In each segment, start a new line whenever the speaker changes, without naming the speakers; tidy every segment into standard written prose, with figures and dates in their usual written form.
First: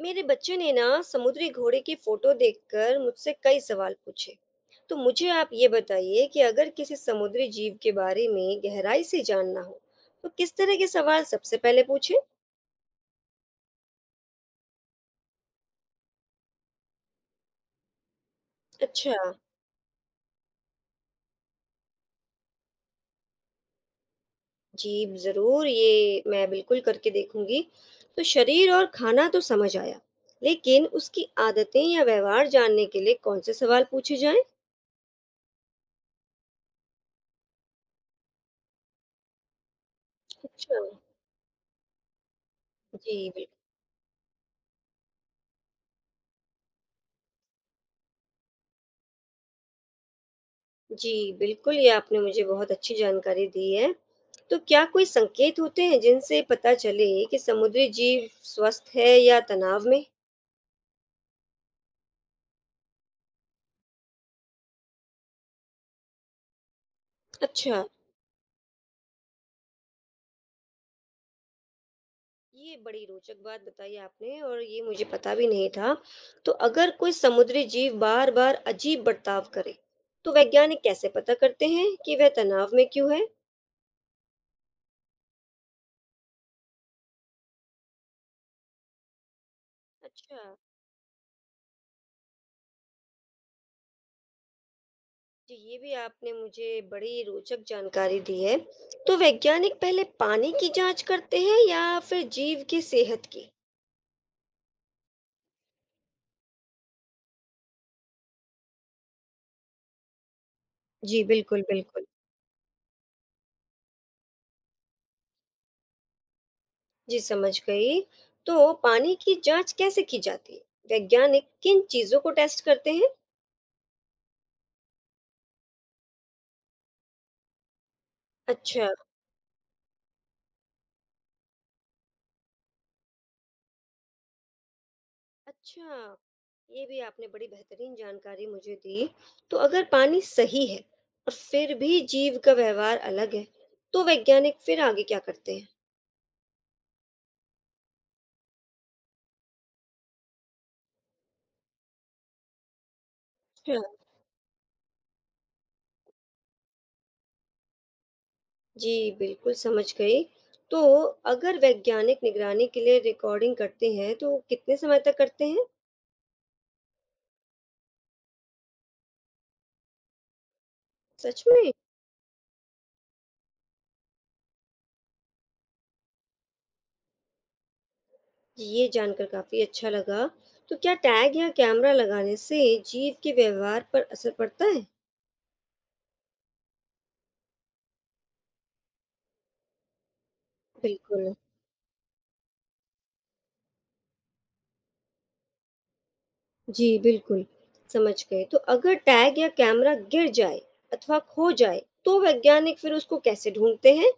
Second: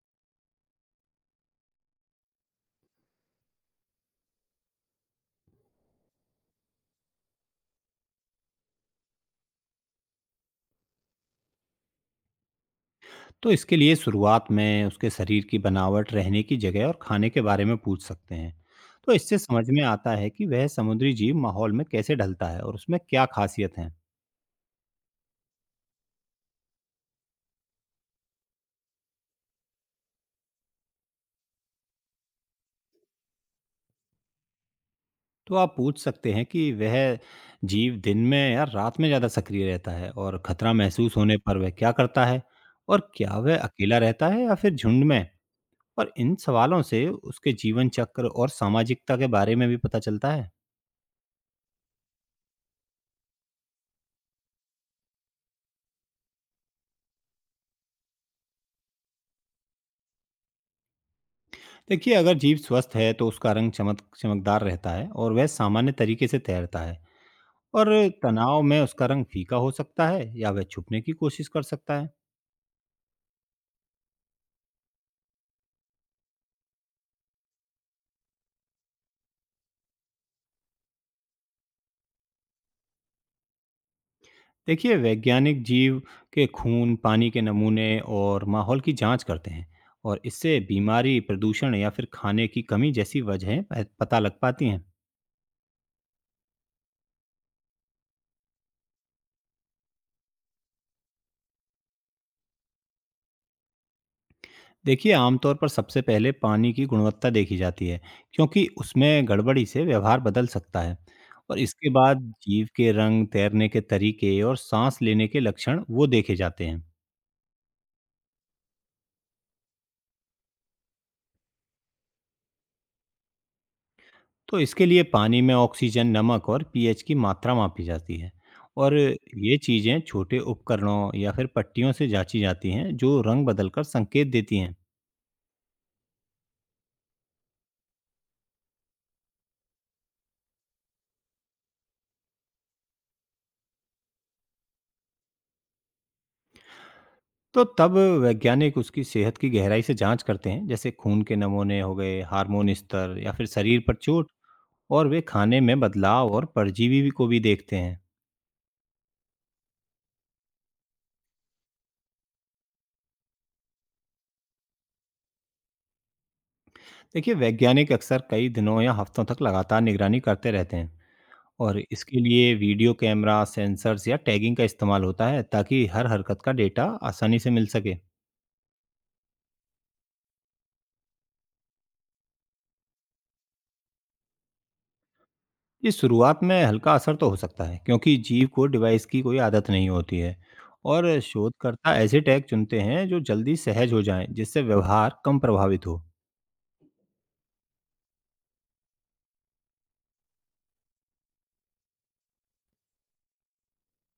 मेरे बच्चे ने ना समुद्री घोड़े की फोटो देखकर मुझसे कई सवाल पूछे। तो मुझे आप ये बताइए कि अगर किसी समुद्री जीव के बारे में गहराई से जानना हो तो किस तरह के सवाल सबसे पहले पूछे।
तो इसके लिए शुरुआत में उसके शरीर की बनावट, रहने की जगह और खाने के बारे में पूछ सकते हैं। तो
अच्छा।
इससे समझ में आता है कि वह समुद्री जीव माहौल में कैसे ढलता है और उसमें क्या खासियत है।
जी, जरूर ये मैं बिल्कुल करके देखूंगी। तो शरीर और खाना तो समझ आया, लेकिन उसकी आदतें या व्यवहार जानने के लिए कौन से सवाल पूछे जाएं।
तो आप पूछ सकते हैं कि वह जीव दिन में या रात में ज़्यादा सक्रिय रहता है और खतरा
अच्छा।
महसूस होने पर वह क्या करता है, और
जी
क्या वह
बिल्कुल।
अकेला रहता है या फिर झुंड में? और इन सवालों से उसके जीवन चक्र और सामाजिकता के बारे में भी पता चलता है।
जी, बिल्कुल, ये आपने मुझे बहुत अच्छी जानकारी दी है। तो क्या कोई संकेत होते हैं जिनसे पता चले कि समुद्री जीव स्वस्थ है या तनाव में?
देखिए, अगर जीभ स्वस्थ है तो उसका रंग चमकदार रहता है और वह सामान्य तरीके से तैरता है,
अच्छा।
और तनाव में उसका रंग फीका हो सकता है या वह छुपने की कोशिश कर सकता है।
ये बड़ी रोचक बात बताई आपने और ये मुझे पता भी नहीं था। तो अगर कोई समुद्री जीव बार-बार अजीब बर्ताव करे, तो वैज्ञानिक कैसे पता करते हैं कि वह तनाव में क्यों है?
देखिए, वैज्ञानिक जीव के खून, पानी के नमूने और माहौल की जांच करते हैं, और
अच्छा।
इससे बीमारी, प्रदूषण या फिर खाने की कमी जैसी वजहें पता लग पाती हैं।
जी, ये भी आपने मुझे बड़ी रोचक जानकारी दी है। तो वैज्ञानिक पहले पानी की जांच करते हैं या फिर जीव की सेहत की?
देखिए, आमतौर पर सबसे पहले पानी की गुणवत्ता देखी जाती है, क्योंकि उसमें गड़बड़ी से व्यवहार बदल सकता है।
जी
और
बिल्कुल
इसके
बिल्कुल
बाद जीव के रंग, तैरने के तरीके और साँस लेने के लक्षण वो देखे जाते हैं।
जी, समझ गई। तो पानी की जांच कैसे की जाती है? वैज्ञानिक किन चीजों को टेस्ट करते हैं?
तो इसके लिए पानी में ऑक्सीजन, नमक और पीएच की मात्रा मापी जाती है,
अच्छा।
और ये चीज़ें छोटे उपकरणों या फिर पट्टियों से जांची जाती हैं, जो रंग बदलकर संकेत देती हैं।
अच्छा, ये भी आपने बड़ी बेहतरीन जानकारी मुझे दी। तो अगर पानी सही है और फिर भी जीव का व्यवहार अलग है, तो वैज्ञानिक फिर आगे क्या करते हैं?
तो तब वैज्ञानिक उसकी सेहत की गहराई से जांच करते हैं, जैसे खून के नमूने हो गए, हार्मोन स्तर या फिर
अच्छा।
शरीर पर चोट। और वे खाने में बदलाव और परजीवी भी को भी देखते हैं।
जी, बिल्कुल समझ गई। तो अगर वैज्ञानिक निगरानी के लिए रिकॉर्डिंग करते हैं तो कितने समय तक करते हैं?
देखिए, वैज्ञानिक अक्सर कई दिनों या हफ्तों तक लगातार निगरानी करते रहते हैं,
सच में?
और इसके लिए वीडियो कैमरा, सेंसर्स या टैगिंग का इस्तेमाल होता है, ताकि हर हरकत का डेटा आसानी से मिल सके।
जी, ये जानकर काफ़ी अच्छा लगा। तो क्या टैग या कैमरा लगाने से जीव के व्यवहार पर असर पड़ता है?
इस शुरुआत में हल्का असर तो हो सकता है, क्योंकि जीव को डिवाइस की कोई आदत नहीं होती है। और
बिल्कुल।
शोधकर्ता ऐसे टैग चुनते हैं जो जल्दी सहज हो जाएं, जिससे व्यवहार कम प्रभावित हो।
जी, बिल्कुल, समझ गए। तो अगर टैग या कैमरा गिर जाए अथवा खो जाए तो वैज्ञानिक फिर उसको कैसे ढूँढते हैं?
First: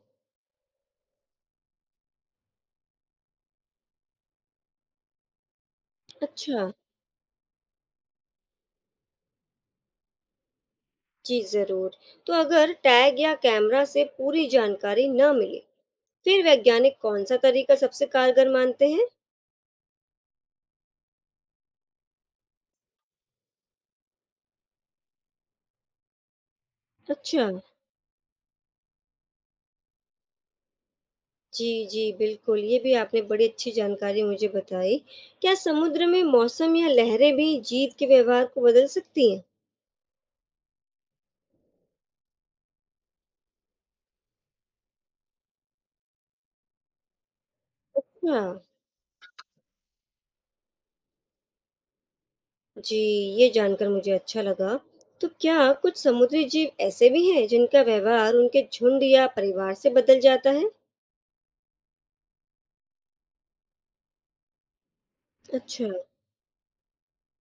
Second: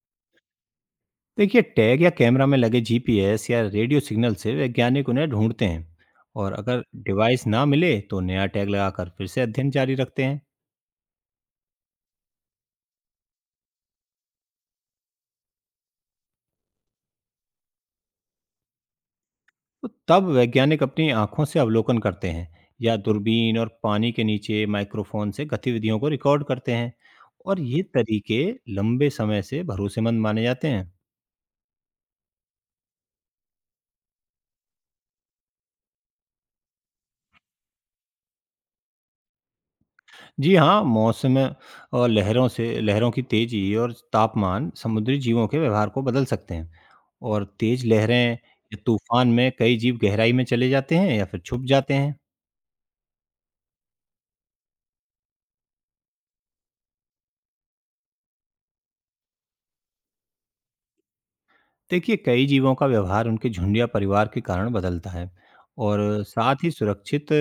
देखिए, टैग या कैमरा में लगे जीपीएस या रेडियो सिग्नल से वैज्ञानिक उन्हें ढूंढते हैं, और
अच्छा।
अगर डिवाइस ना मिले तो नया टैग लगाकर फिर से अध्ययन जारी रखते हैं।
जी ज़रूर। तो अगर टैग या कैमरा से पूरी जानकारी ना मिले फिर वैज्ञानिक कौन-सा तरीका सबसे कारगर मानते हैं?
तो तब वैज्ञानिक अपनी आंखों से अवलोकन करते हैं, या दूरबीन और पानी के नीचे माइक्रोफोन से गतिविधियों को रिकॉर्ड करते हैं।
अच्छा।
और ये तरीके लंबे समय से भरोसेमंद माने जाते हैं।
जी, जी, बिल्कुल, ये भी आपने बड़ी अच्छी जानकारी मुझे बताई। क्या समुद्र में मौसम या लहरें भी जीव के व्यवहार को बदल सकती हैं?
जी हाँ, मौसम और लहरों की तेज़ी और तापमान समुद्री जीवों के व्यवहार को बदल सकते हैं, और तेज़ लहरें
हाँ।
या तूफान में कई जीव गहराई में चले जाते हैं या फिर छुप जाते हैं।
जी, ये जानकर मुझे अच्छा लगा। तो क्या कुछ समुद्री जीव ऐसे भी हैं जिनका व्यवहार उनके झुंड या परिवार से बदल जाता है?
देखिए, कई जीवों का व्यवहार उनके झुंड या परिवार के कारण बदलता है,
अच्छा।
और साथ ही सुरक्षित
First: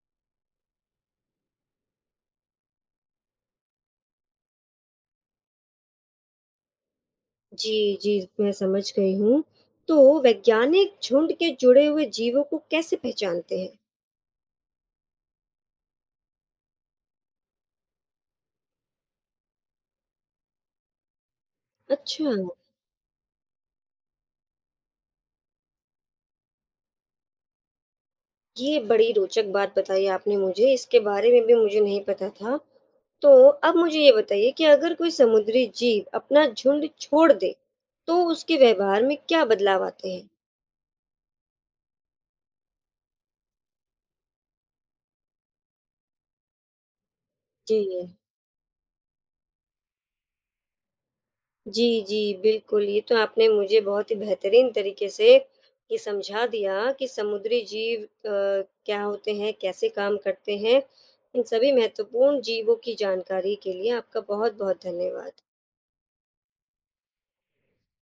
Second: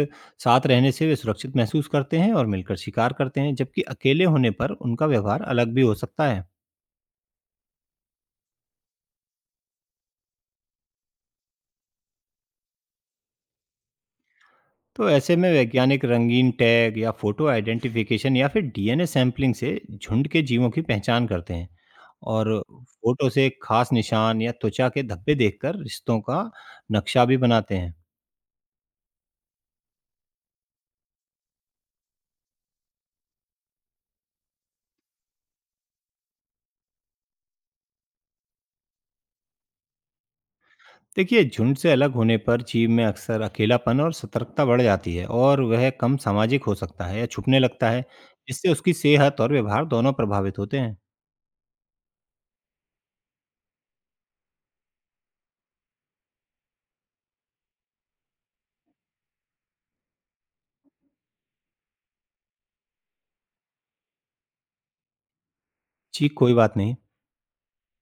साथ रहने से वे सुरक्षित महसूस करते हैं और मिलकर शिकार करते हैं, जबकि अकेले होने पर उनका व्यवहार अलग भी हो सकता है।
जी, जी, मैं समझ गई हूँ। तो वैज्ञानिक झुंड के जुड़े हुए जीवों को कैसे पहचानते हैं?
तो ऐसे में वैज्ञानिक रंगीन टैग या फोटो आइडेंटिफिकेशन या फिर डीएनए सैंपलिंग से झुंड के जीवों की पहचान करते हैं,
अच्छा।
और फोटो से खास निशान या त्वचा के धब्बे देखकर रिश्तों का नक्शा भी बनाते हैं।
ये बड़ी रोचक बात बताई आपने मुझे, इसके बारे में भी मुझे नहीं पता था। तो अब मुझे ये बताइए कि अगर कोई समुद्री जीव अपना झुंड छोड़ दे, तो उसके व्यवहार में क्या बदलाव आते हैं?
देखिए, झुंड से अलग होने पर जीव में अक्सर अकेलापन और सतर्कता बढ़ जाती है, और वह कम सामाजिक हो सकता है या छुपने
जी।
लगता है, जिससे उसकी सेहत और व्यवहार दोनों प्रभावित होते हैं।
जी, जी, बिल्कुल, ये तो आपने मुझे बहुत ही बेहतरीन तरीके से ये समझा दिया कि समुद्री जीव क्या होते हैं, कैसे काम करते हैं। इन सभी महत्वपूर्ण जीवों की जानकारी के लिए आपका बहुत-बहुत धन्यवाद।
जी, कोई बात नहीं।